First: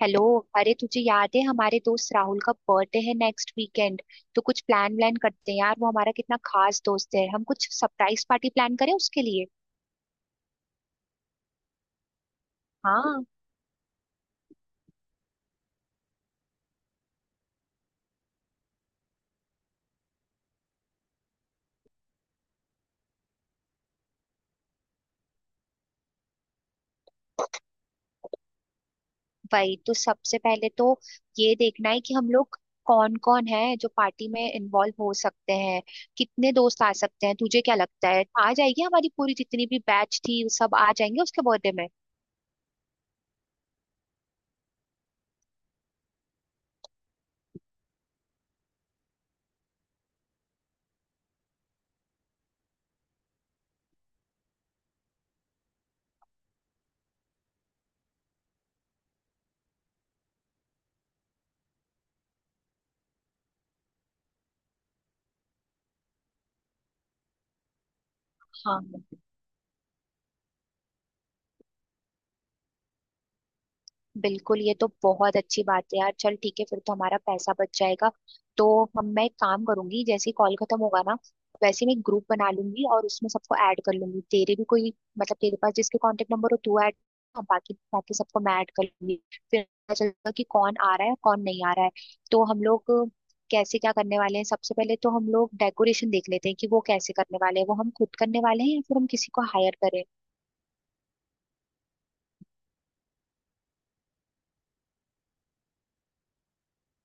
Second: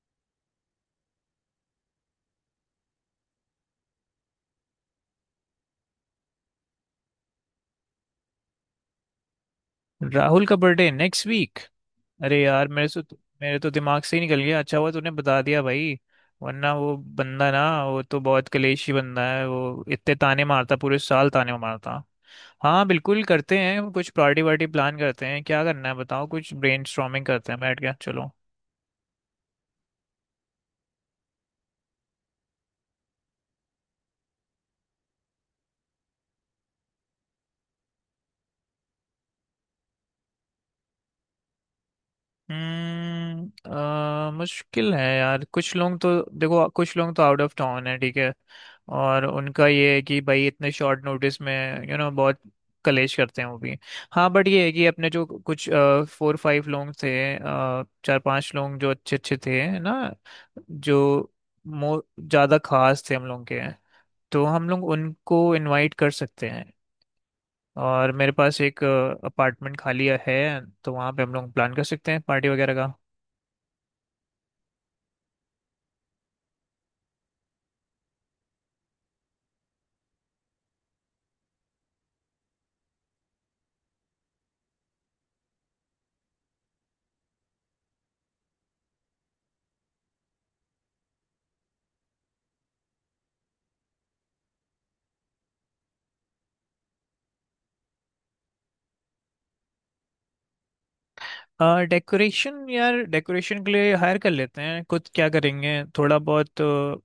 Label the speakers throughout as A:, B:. A: Hello. अरे, तुझे याद है हमारे दोस्त राहुल का बर्थडे है नेक्स्ट वीकेंड। तो कुछ प्लान व्लान करते हैं यार, वो हमारा कितना खास दोस्त है। हम कुछ सरप्राइज पार्टी प्लान करें उसके लिए।
B: राहुल का बर्थडे नेक्स्ट वीक। अरे यार
A: हाँ।
B: मेरे तो दिमाग से ही निकल गया। अच्छा हुआ तूने बता दिया भाई। वरना वो बंदा ना, वो तो बहुत कलेशी बंदा है। वो इतने ताने मारता, पूरे साल ताने मारता। हाँ, बिल्कुल करते हैं, कुछ पार्टी वार्टी प्लान करते हैं। क्या करना है बताओ, कुछ ब्रेनस्टॉर्मिंग करते हैं बैठ के, चलो।
A: वही तो। सबसे पहले तो ये देखना है कि हम लोग कौन कौन है जो पार्टी में इन्वॉल्व हो सकते हैं, कितने दोस्त आ सकते हैं। तुझे क्या लगता है, आ जाएगी हमारी पूरी जितनी भी बैच थी, वो सब आ जाएंगे उसके बर्थडे में?
B: मुश्किल है यार, कुछ लोग तो। देखो, कुछ लोग तो आउट ऑफ टाउन है, ठीक है। और उनका ये है कि भाई इतने शॉर्ट नोटिस में यू you नो know, बहुत कलेश करते हैं वो भी। हाँ, बट ये है कि अपने जो कुछ फोर फाइव लोग थे अ, चार पांच लोग जो अच्छे अच्छे थे, है ना। जो मो ज़्यादा खास थे हम लोग के, तो हम लोग उनको इनवाइट कर सकते हैं। और मेरे पास एक
A: हाँ,
B: अपार्टमेंट खाली है, तो वहाँ पे हम लोग प्लान कर सकते हैं पार्टी वगैरह का।
A: बिल्कुल, ये तो बहुत अच्छी बात है यार। चल ठीक है, फिर तो हमारा पैसा बच जाएगा। तो हम मैं एक काम करूंगी, जैसे ही कॉल खत्म होगा ना, वैसे मैं ग्रुप बना लूंगी और उसमें सबको ऐड कर लूंगी। तेरे भी कोई, मतलब तेरे पास जिसके कांटेक्ट नंबर हो, तू ऐड, बाकी बाकी सबको मैं ऐड कर लूंगी। फिर पता चलेगा कि कौन आ रहा है, कौन नहीं आ रहा है। तो हम लोग कैसे क्या करने वाले हैं, सबसे पहले तो हम लोग डेकोरेशन देख लेते हैं कि वो कैसे करने वाले हैं, वो हम खुद करने वाले हैं या फिर हम किसी को हायर करें।
B: डेकोरेशन यार, डेकोरेशन के लिए हायर कर लेते हैं, कुछ क्या करेंगे थोड़ा बहुत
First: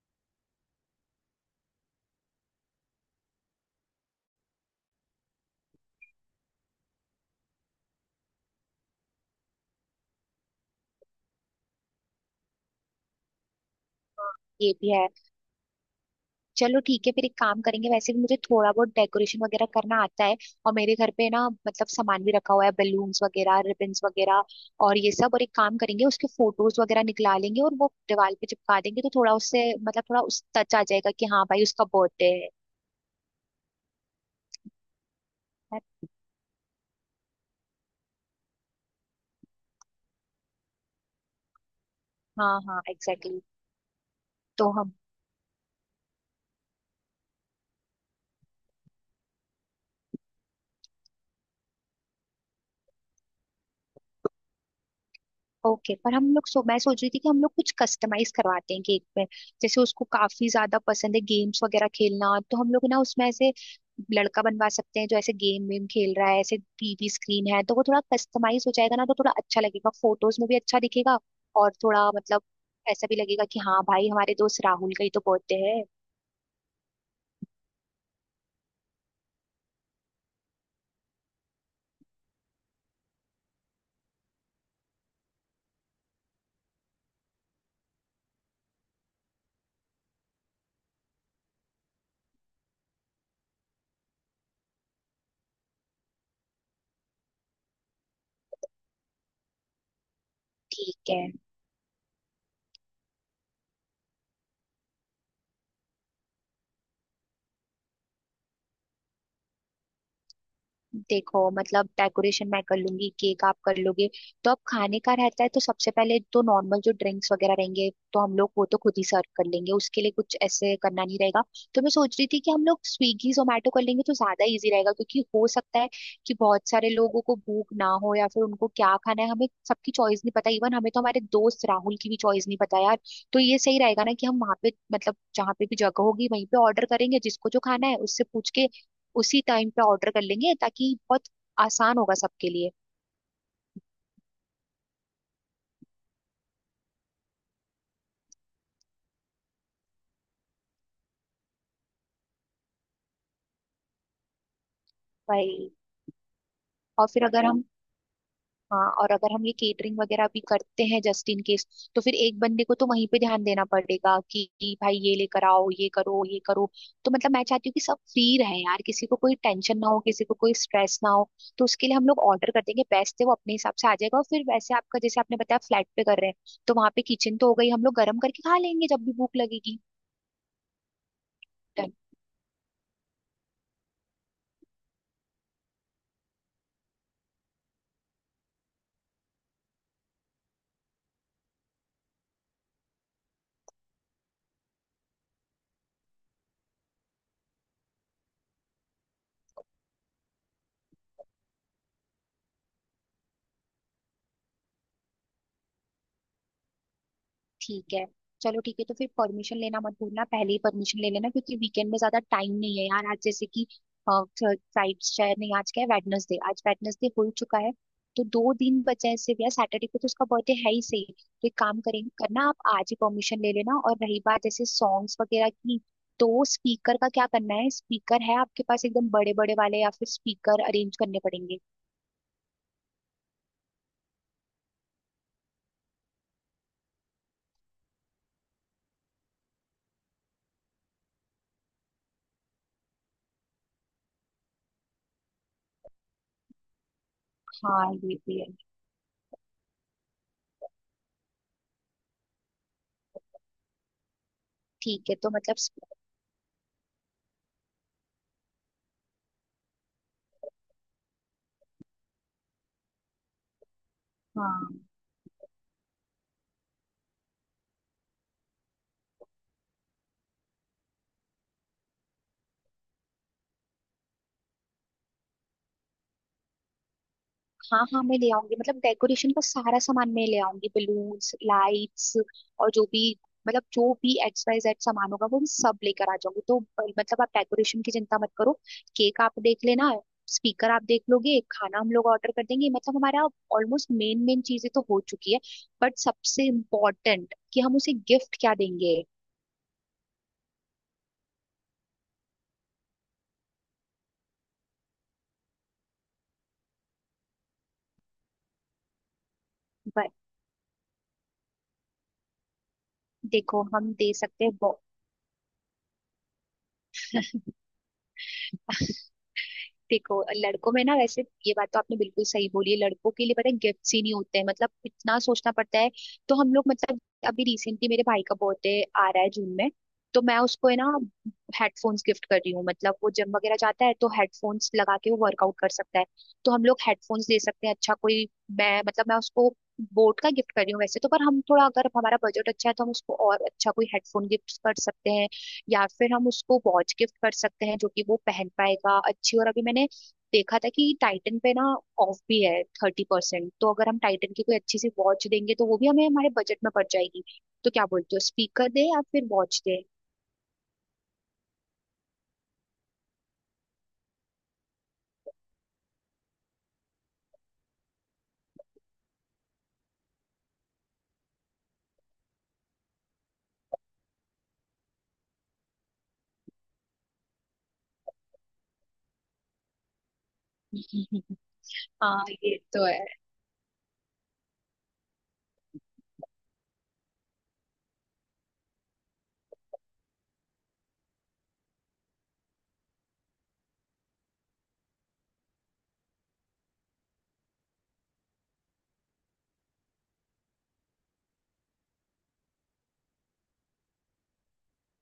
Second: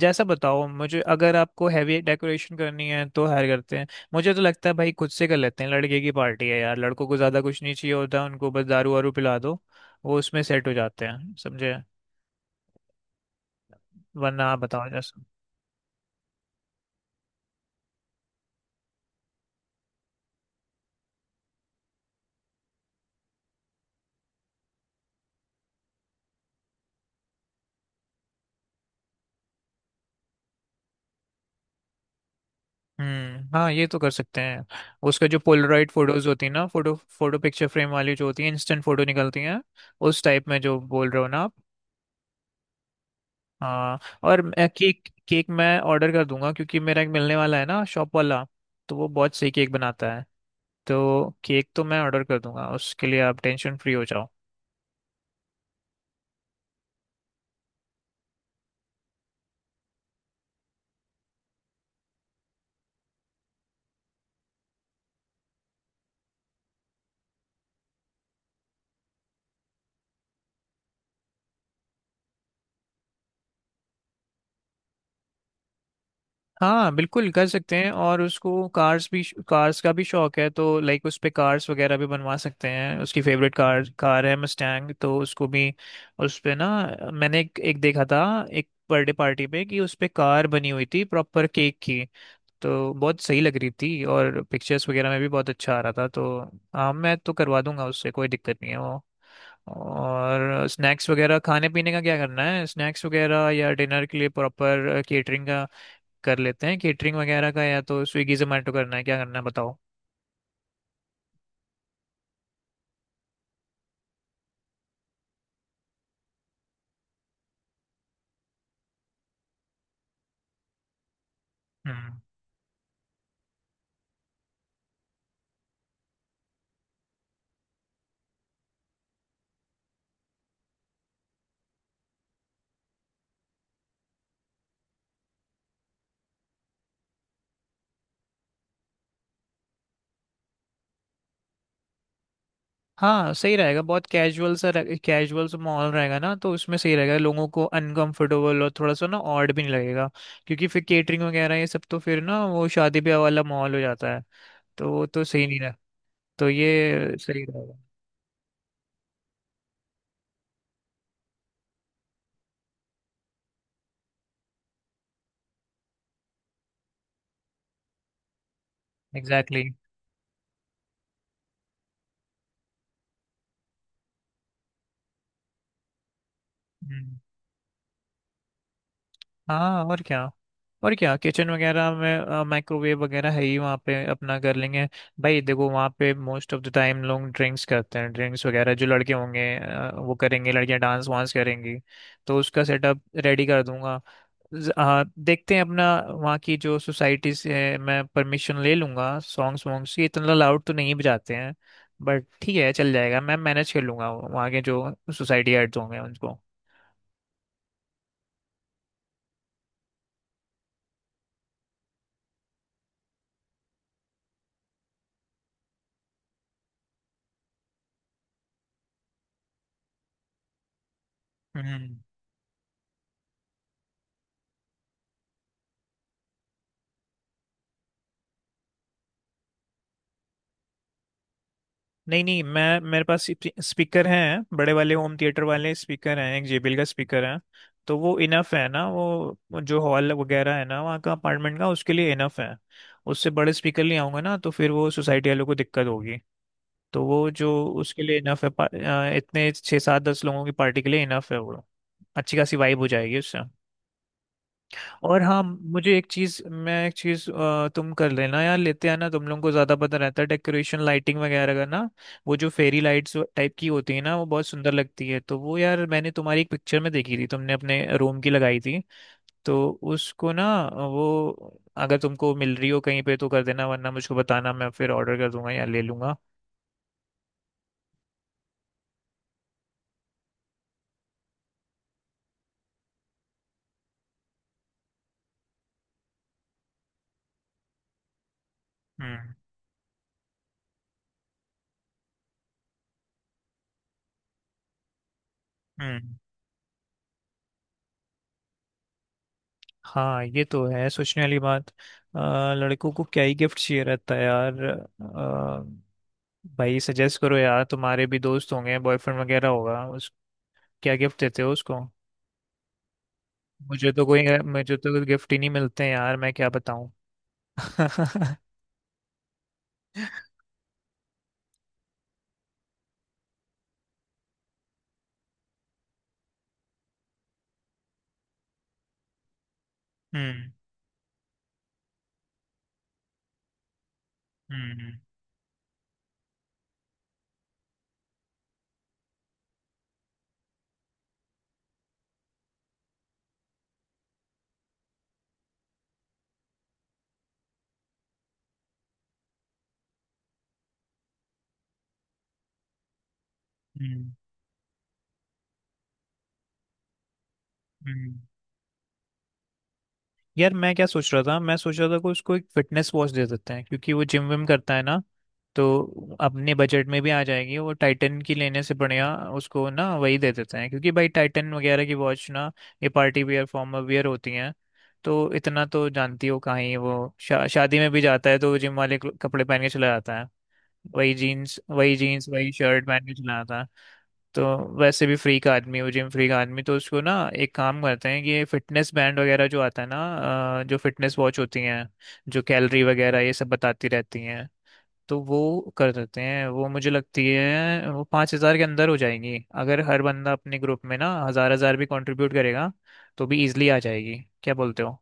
B: जैसा बताओ मुझे। अगर आपको हैवी डेकोरेशन करनी है तो हायर करते हैं। मुझे तो लगता है भाई खुद से कर लेते हैं, लड़के की पार्टी है यार, लड़कों को ज़्यादा कुछ नहीं चाहिए होता, उनको बस दारू वारू पिला दो। वो उसमें सेट हो जाते हैं, समझे।
A: हाँ,
B: वरना आप
A: ये
B: बताओ
A: भी है।
B: जैसा।
A: चलो ठीक है, फिर एक काम करेंगे। वैसे भी मुझे थोड़ा बहुत डेकोरेशन वगैरह करना आता है। और मेरे घर पे ना, मतलब सामान भी रखा हुआ है, बलून्स वगैरह, रिबन्स वगैरह और ये सब। और एक काम करेंगे, उसके फोटोज वगैरह निकला लेंगे और वो दीवार पे चिपका देंगे, तो थोड़ा उससे मतलब थोड़ा उस टच आ जाएगा कि हाँ भाई उसका बर्थडे
B: हम्म, हाँ ये तो कर सकते हैं। उसका जो
A: है।
B: पोलराइड फोटोज होती है ना, फोटो फोटो पिक्चर फ्रेम वाली जो होती है, इंस्टेंट फोटो निकलती हैं। उस टाइप में जो बोल रहे हो ना आप।
A: हाँ हाँ, एग्जैक्टली।
B: हाँ। और
A: तो हम।
B: केक केक मैं ऑर्डर कर दूंगा क्योंकि मेरा एक मिलने वाला है ना शॉप वाला। तो वो बहुत सही केक बनाता है। तो केक तो मैं ऑर्डर कर दूंगा, उसके लिए आप टेंशन फ्री हो जाओ।
A: ओके, पर हम लोग, सो मैं सोच रही थी कि हम लोग कुछ कस्टमाइज करवाते हैं केक में। जैसे उसको काफी ज्यादा पसंद है गेम्स वगैरह खेलना, तो हम लोग ना उसमें ऐसे लड़का बनवा सकते हैं जो ऐसे गेम वेम खेल रहा है, ऐसे टीवी स्क्रीन है, तो वो थोड़ा कस्टमाइज हो जाएगा ना, तो थोड़ा अच्छा लगेगा, फोटोज में भी अच्छा दिखेगा। और थोड़ा मतलब ऐसा भी लगेगा कि हाँ भाई हमारे दोस्त राहुल का ही तो बर्थडे है।
B: हाँ बिल्कुल कर सकते हैं, और उसको कार्स भी, कार्स का भी शौक है। तो लाइक उस पे कार्स वगैरह भी बनवा सकते हैं, उसकी फेवरेट कार कार है मस्टैंग, तो उसको भी उस पे ना। मैंने एक देखा था, एक बर्थडे पार्टी पे कि उस पे कार बनी हुई थी प्रॉपर केक की। तो बहुत सही लग रही थी और पिक्चर्स वगैरह में भी बहुत अच्छा आ रहा था तो। हाँ मैं तो करवा दूंगा उससे, कोई दिक्कत नहीं है वो। और स्नैक्स
A: ठीक है।
B: वगैरह खाने पीने का क्या करना है, स्नैक्स वगैरह या डिनर के लिए प्रॉपर केटरिंग का कर लेते हैं, केटरिंग वगैरह का या तो स्विगी जोमेटो करना है, क्या करना है बताओ।
A: देखो मतलब डेकोरेशन मैं कर लूंगी, केक आप कर लोगे, तो अब खाने का रहता है। तो सबसे पहले तो नॉर्मल जो ड्रिंक्स वगैरह रहेंगे, तो हम लोग वो तो खुद ही सर्व कर लेंगे, उसके लिए कुछ ऐसे करना नहीं रहेगा। तो मैं सोच
B: हम्म।
A: रही थी कि हम लोग स्विगी जोमेटो कर लेंगे तो ज्यादा इजी रहेगा, क्योंकि हो सकता है कि बहुत सारे लोगों को भूख ना हो या फिर उनको क्या खाना है हमें सबकी चॉइस नहीं पता। इवन हमें तो हमारे दोस्त राहुल की भी चॉइस नहीं पता यार। तो ये सही रहेगा ना कि हम वहाँ पे मतलब जहाँ पे भी जगह होगी वहीं पे ऑर्डर करेंगे, जिसको जो खाना है उससे पूछ के उसी टाइम पे ऑर्डर कर लेंगे, ताकि बहुत आसान होगा सबके लिए।
B: हाँ सही रहेगा, बहुत कैजुअल सा, कैजुअल सा माहौल रहेगा ना, तो उसमें सही रहेगा। लोगों को अनकंफर्टेबल और थोड़ा सा ना ऑड भी नहीं लगेगा। क्योंकि फिर केटरिंग वगैरह ये सब तो फिर ना वो शादी ब्याह वाला माहौल हो जाता है। तो वो तो सही नहीं
A: भाई,
B: रहा। तो
A: और
B: ये
A: फिर
B: सही
A: अगर हम,
B: रहेगा।
A: हाँ, और अगर हम ये केटरिंग वगैरह भी करते हैं जस्ट इन केस, तो फिर एक बंदे को तो वहीं पे ध्यान देना पड़ेगा कि भाई ये लेकर आओ, ये करो, ये करो। तो मतलब मैं चाहती हूँ कि सब फ्री रहे यार, किसी को कोई
B: एग्जैक्टली।
A: टेंशन ना हो, किसी को कोई स्ट्रेस ना हो। तो उसके लिए हम लोग ऑर्डर कर देंगे, बेस्ट है, वो अपने हिसाब से आ जाएगा। और फिर वैसे आपका जैसे आपने बताया फ्लैट पे कर रहे हैं तो वहां पे
B: हम्म।
A: किचन तो हो गई, हम लोग गर्म करके खा लेंगे जब भी भूख लगेगी।
B: हाँ और क्या, और क्या किचन वगैरह में माइक्रोवेव वगैरह है ही वहाँ पे, अपना कर लेंगे। भाई देखो, वहाँ पे मोस्ट ऑफ द टाइम लोग ड्रिंक्स करते हैं, ड्रिंक्स वगैरह जो लड़के होंगे वो करेंगे, लड़कियाँ डांस वांस करेंगी। तो उसका सेटअप रेडी कर दूंगा। हाँ देखते हैं, अपना वहाँ की जो सोसाइटी से मैं परमिशन ले लूंगा। सॉन्ग्स वॉन्ग्स की इतना लाउड तो नहीं बजाते हैं, बट ठीक है चल जाएगा, मैं मैनेज कर लूंगा वहाँ के जो सोसाइटी हेड्स होंगे उनको।
A: ठीक है। चलो ठीक है, तो फिर परमिशन लेना मत भूलना, पहले ही परमिशन ले लेना, क्योंकि वीकेंड में ज्यादा टाइम नहीं है यार। आज जैसे कि फ्राइड शायद नहीं, आज क्या है, वेडनेसडे, आज वेडनेसडे हो चुका है। तो दो दिन बचे हैं सिर्फ यार, सैटरडे को तो उसका बर्थडे है ही सही। तो एक काम
B: हम्म।
A: करेंगे, करना आप आज ही परमिशन ले लेना। और रही बात जैसे सॉन्ग्स वगैरह की, तो स्पीकर का क्या करना है, स्पीकर है आपके पास एकदम बड़े बड़े वाले या फिर स्पीकर अरेंज करने पड़ेंगे?
B: नहीं नहीं, मैं मेरे पास स्पीकर हैं बड़े वाले, होम थिएटर वाले स्पीकर हैं, एक जेबीएल का स्पीकर है। तो वो इनफ है ना, वो जो हॉल वगैरह है ना वहाँ का अपार्टमेंट का, उसके लिए इनफ है। उससे बड़े स्पीकर ले आऊंगा ना तो फिर वो सोसाइटी वालों को दिक्कत होगी। तो वो जो
A: हाँ,
B: उसके
A: ये
B: लिए
A: भी
B: इनफ
A: है।
B: है, इतने छः सात दस लोगों की पार्टी के लिए इनफ है वो। अच्छी खासी वाइब हो जाएगी उससे।
A: ठीक है
B: और
A: तो
B: हाँ,
A: मतलब।
B: मुझे एक चीज मैं एक चीज तुम कर लेना यार, लेते आना। तुम लोगों को ज्यादा पता रहता है डेकोरेशन लाइटिंग वगैरह का ना। वो जो फेरी लाइट्स टाइप की होती है ना, वो बहुत सुंदर
A: हाँ
B: लगती है। तो वो यार मैंने तुम्हारी एक पिक्चर में देखी थी, तुमने अपने रूम की लगाई थी। तो उसको ना, वो अगर तुमको मिल रही हो कहीं पे तो कर देना, वरना मुझको बताना मैं फिर ऑर्डर कर दूंगा या ले लूंगा।
A: हाँ हाँ, मैं ले आऊंगी, मतलब डेकोरेशन का सारा सामान मैं ले आऊंगी, बलून्स, लाइट्स और जो भी, मतलब जो भी एक्स वाई जेड सामान होगा वो मैं सब लेकर आ जाऊंगी। तो मतलब आप डेकोरेशन की चिंता मत करो। केक
B: हम्म।
A: आप देख लेना, स्पीकर आप देख लोगे, खाना हम लोग ऑर्डर कर देंगे। मतलब हमारा ऑलमोस्ट मेन मेन चीजें तो हो चुकी है। बट
B: हम्म,
A: सबसे इम्पोर्टेंट कि हम उसे गिफ्ट क्या देंगे।
B: हाँ ये तो है, सोचने वाली बात। लड़कों को क्या ही गिफ्ट चाहिए रहता है यार। भाई सजेस्ट करो यार, तुम्हारे भी दोस्त होंगे, बॉयफ्रेंड वगैरह होगा
A: ब-
B: उस, क्या गिफ्ट देते हो उसको।
A: देखो
B: मुझे
A: हम
B: तो
A: दे
B: कोई
A: सकते हैं।
B: मुझे तो गिफ्ट ही नहीं मिलते हैं यार, मैं क्या बताऊं।
A: देखो, लड़कों में ना वैसे, ये बात तो आपने बिल्कुल सही बोली है, लड़कों के लिए पता है गिफ्ट्स ही नहीं होते हैं, मतलब इतना सोचना पड़ता है। तो हम लोग, मतलब अभी रिसेंटली मेरे भाई का बर्थडे आ रहा है जून में। तो मैं
B: हम्म।
A: उसको, है ना, हेडफोन्स गिफ्ट कर रही हूँ। मतलब वो जिम वगैरह जाता है, तो हेडफोन्स
B: हम्म।
A: लगा के वो वर्कआउट कर सकता है। तो हम लोग हेडफोन्स दे सकते हैं अच्छा कोई। मैं मतलब मैं उसको बोट का गिफ्ट कर रही हूँ वैसे तो, पर हम थोड़ा अगर हमारा बजट अच्छा है तो हम उसको और अच्छा कोई हेडफोन गिफ्ट कर सकते हैं। या फिर हम उसको वॉच गिफ्ट कर सकते हैं जो कि वो पहन पाएगा अच्छी। और अभी मैंने देखा था कि टाइटन पे ना ऑफ भी है 30%, तो अगर हम
B: हम्म।
A: टाइटन की कोई अच्छी सी वॉच देंगे तो वो भी हमें हमारे बजट में पड़ जाएगी। तो क्या
B: हम्म।
A: बोलते हो, स्पीकर दे या फिर वॉच दे?
B: यार मैं क्या सोच रहा था, मैं सोच रहा था कि उसको एक फिटनेस वॉच दे देते हैं क्योंकि वो जिम विम करता है ना। तो अपने बजट में भी आ जाएगी, वो टाइटन की लेने से बढ़िया उसको ना वही दे देते हैं, क्योंकि भाई टाइटन वगैरह की वॉच ना ये पार्टी वियर फॉर्मल वियर होती हैं। तो इतना तो जानती हो, कहीं वो शादी में भी जाता है तो जिम वाले कपड़े पहन के चला जाता है। वही जीन्स वही
A: हाँ
B: जीन्स वही
A: ये
B: शर्ट
A: तो
B: पहन
A: है।
B: के चला जाता है। तो वैसे भी फ्री का आदमी हो, जिम फ्री का आदमी, तो उसको ना एक काम करते हैं कि ये फिटनेस बैंड वगैरह जो आता है ना, जो फिटनेस वॉच होती हैं जो कैलोरी वगैरह ये सब बताती रहती हैं। तो वो कर देते हैं, वो मुझे लगती है वो 5,000 के अंदर हो जाएंगी। अगर हर बंदा अपने ग्रुप में ना हज़ार हज़ार भी कंट्रीब्यूट करेगा तो भी इजिली आ जाएगी। क्या बोलते हो?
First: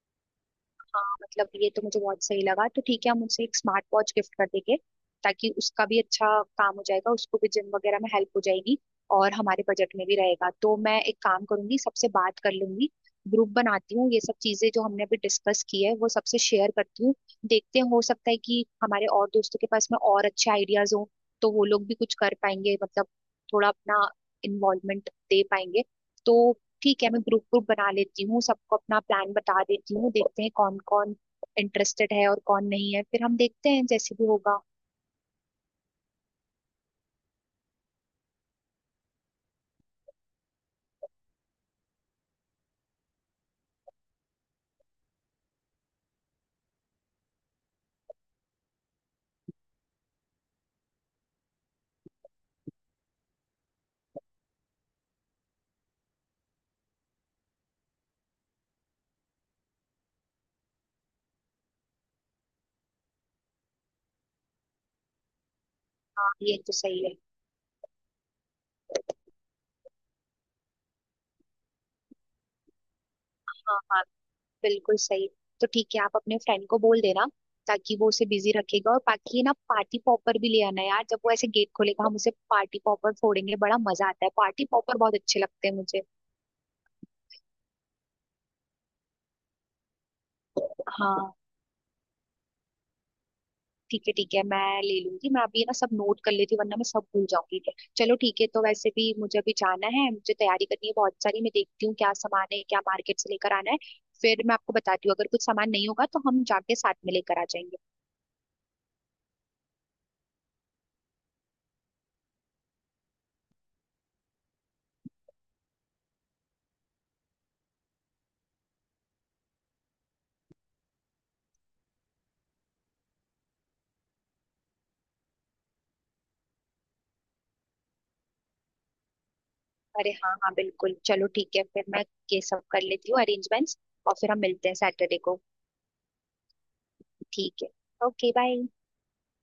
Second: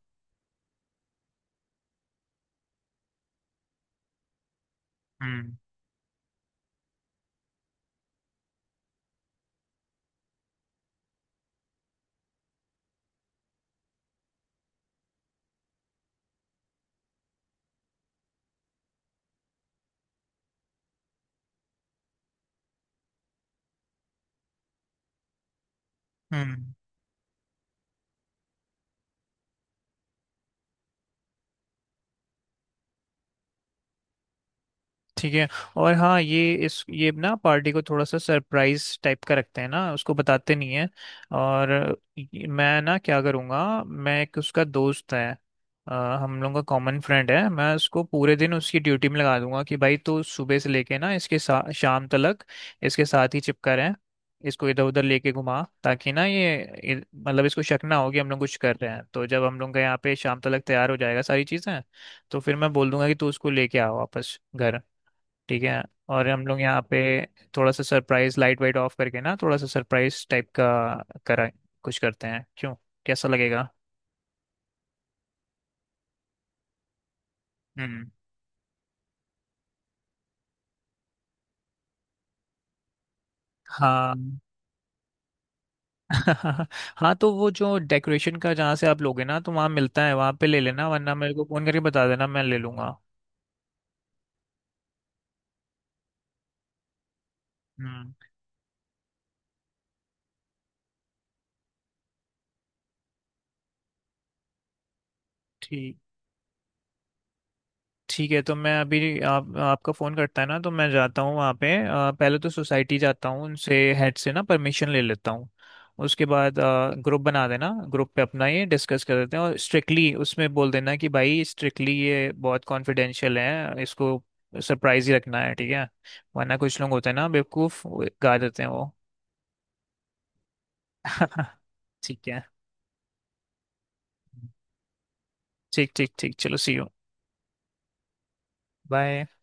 A: हाँ मतलब ये तो मुझे बहुत सही लगा। तो ठीक है, हम उसे एक स्मार्ट वॉच गिफ्ट कर देंगे, ताकि
B: हम्म।
A: उसका भी अच्छा काम हो जाएगा, उसको भी जिम वगैरह में हेल्प हो जाएगी, और हमारे बजट में भी रहेगा। तो मैं एक काम करूंगी, सबसे बात कर लूंगी, ग्रुप बनाती हूँ, ये सब चीजें जो हमने अभी डिस्कस की है वो सबसे शेयर करती हूँ। देखते हैं, हो सकता है कि हमारे और दोस्तों के पास में और अच्छे आइडियाज हों, तो वो लोग भी कुछ कर पाएंगे, मतलब थोड़ा अपना इन्वॉल्वमेंट दे पाएंगे। तो
B: हम्म।
A: ठीक है, मैं ग्रुप ग्रुप बना लेती हूँ, सबको अपना प्लान बता देती हूँ, देखते हैं कौन कौन इंटरेस्टेड है और कौन नहीं है, फिर हम देखते हैं जैसे भी होगा।
B: ठीक है। और हाँ, ये ना पार्टी को थोड़ा सा सरप्राइज टाइप का रखते हैं ना, उसको बताते नहीं है। और मैं ना क्या करूँगा, मैं एक उसका दोस्त है अ, हम लोगों का कॉमन फ्रेंड है। मैं उसको पूरे दिन उसकी ड्यूटी में लगा दूंगा कि भाई तू सुबह से लेके ना, इसके शाम तक इसके साथ ही चिपका रहे। इसको इधर उधर लेके घुमा ताकि ना इ- मतलब इसको शक ना हो कि हम लोग कुछ कर रहे हैं। तो जब हम लोग का यहाँ पे शाम तक तैयार हो जाएगा सारी चीज़ें, तो फिर मैं बोल दूंगा कि तू उसको लेके आओ वापस घर। ठीक है। और
A: हाँ,
B: हम
A: ये
B: लोग
A: तो
B: यहाँ पे
A: सही है।
B: थोड़ा सा सरप्राइज लाइट वाइट ऑफ करके ना, थोड़ा सा सरप्राइज टाइप का करा कुछ करते हैं क्यों, कैसा लगेगा?
A: हाँ हाँ, बिल्कुल सही। तो ठीक है, आप अपने फ्रेंड को बोल देना ताकि वो
B: हम्म,
A: उसे बिजी रखेगा। और बाकी ना पार्टी पॉपर भी ले आना यार, जब वो ऐसे गेट खोलेगा हम उसे पार्टी पॉपर फोड़ेंगे, बड़ा मजा आता है,
B: हाँ।
A: पार्टी पॉपर बहुत अच्छे लगते हैं मुझे।
B: हाँ तो वो जो डेकोरेशन का जहाँ से आप लोगे ना, तो वहाँ मिलता है, वहाँ पे ले लेना, वरना
A: हाँ।
B: मेरे को फोन करके बता देना, मैं ले लूंगा।
A: ठीक है ठीक है, मैं ले लूंगी। मैं अभी ना सब नोट कर लेती हूँ वरना मैं सब भूल जाऊंगी।
B: हम्म।
A: चलो ठीक है, तो वैसे भी मुझे अभी जाना है, मुझे तैयारी करनी है बहुत सारी, मैं देखती हूँ क्या सामान है, क्या मार्केट से लेकर आना है, फिर मैं आपको बताती हूँ। अगर कुछ सामान नहीं
B: ठीक,
A: होगा तो हम जाके साथ में लेकर आ जाएंगे।
B: ठीक है। तो मैं अभी आप आपका फ़ोन करता है ना तो मैं जाता हूँ वहाँ पे पहले तो सोसाइटी जाता हूँ उनसे हेड से ना परमिशन ले लेता हूँ। उसके बाद ग्रुप बना देना, ग्रुप पे अपना ये डिस्कस कर देते हैं, और स्ट्रिक्टली उसमें बोल देना कि भाई स्ट्रिक्टली ये बहुत कॉन्फिडेंशियल है, इसको सरप्राइज ही रखना है, ठीक है। वरना कुछ लोग होते हैं ना बेवकूफ़, वो गा देते हैं वो।
A: अरे हाँ हाँ, बिल्कुल, चलो ठीक है, फिर मैं
B: ठीक
A: ये
B: है।
A: सब कर लेती हूँ अरेंजमेंट्स, और फिर हम मिलते हैं सैटरडे को।
B: ठीक ठीक ठीक चलो, सी यू।
A: ठीक है। Okay, bye.
B: बाय।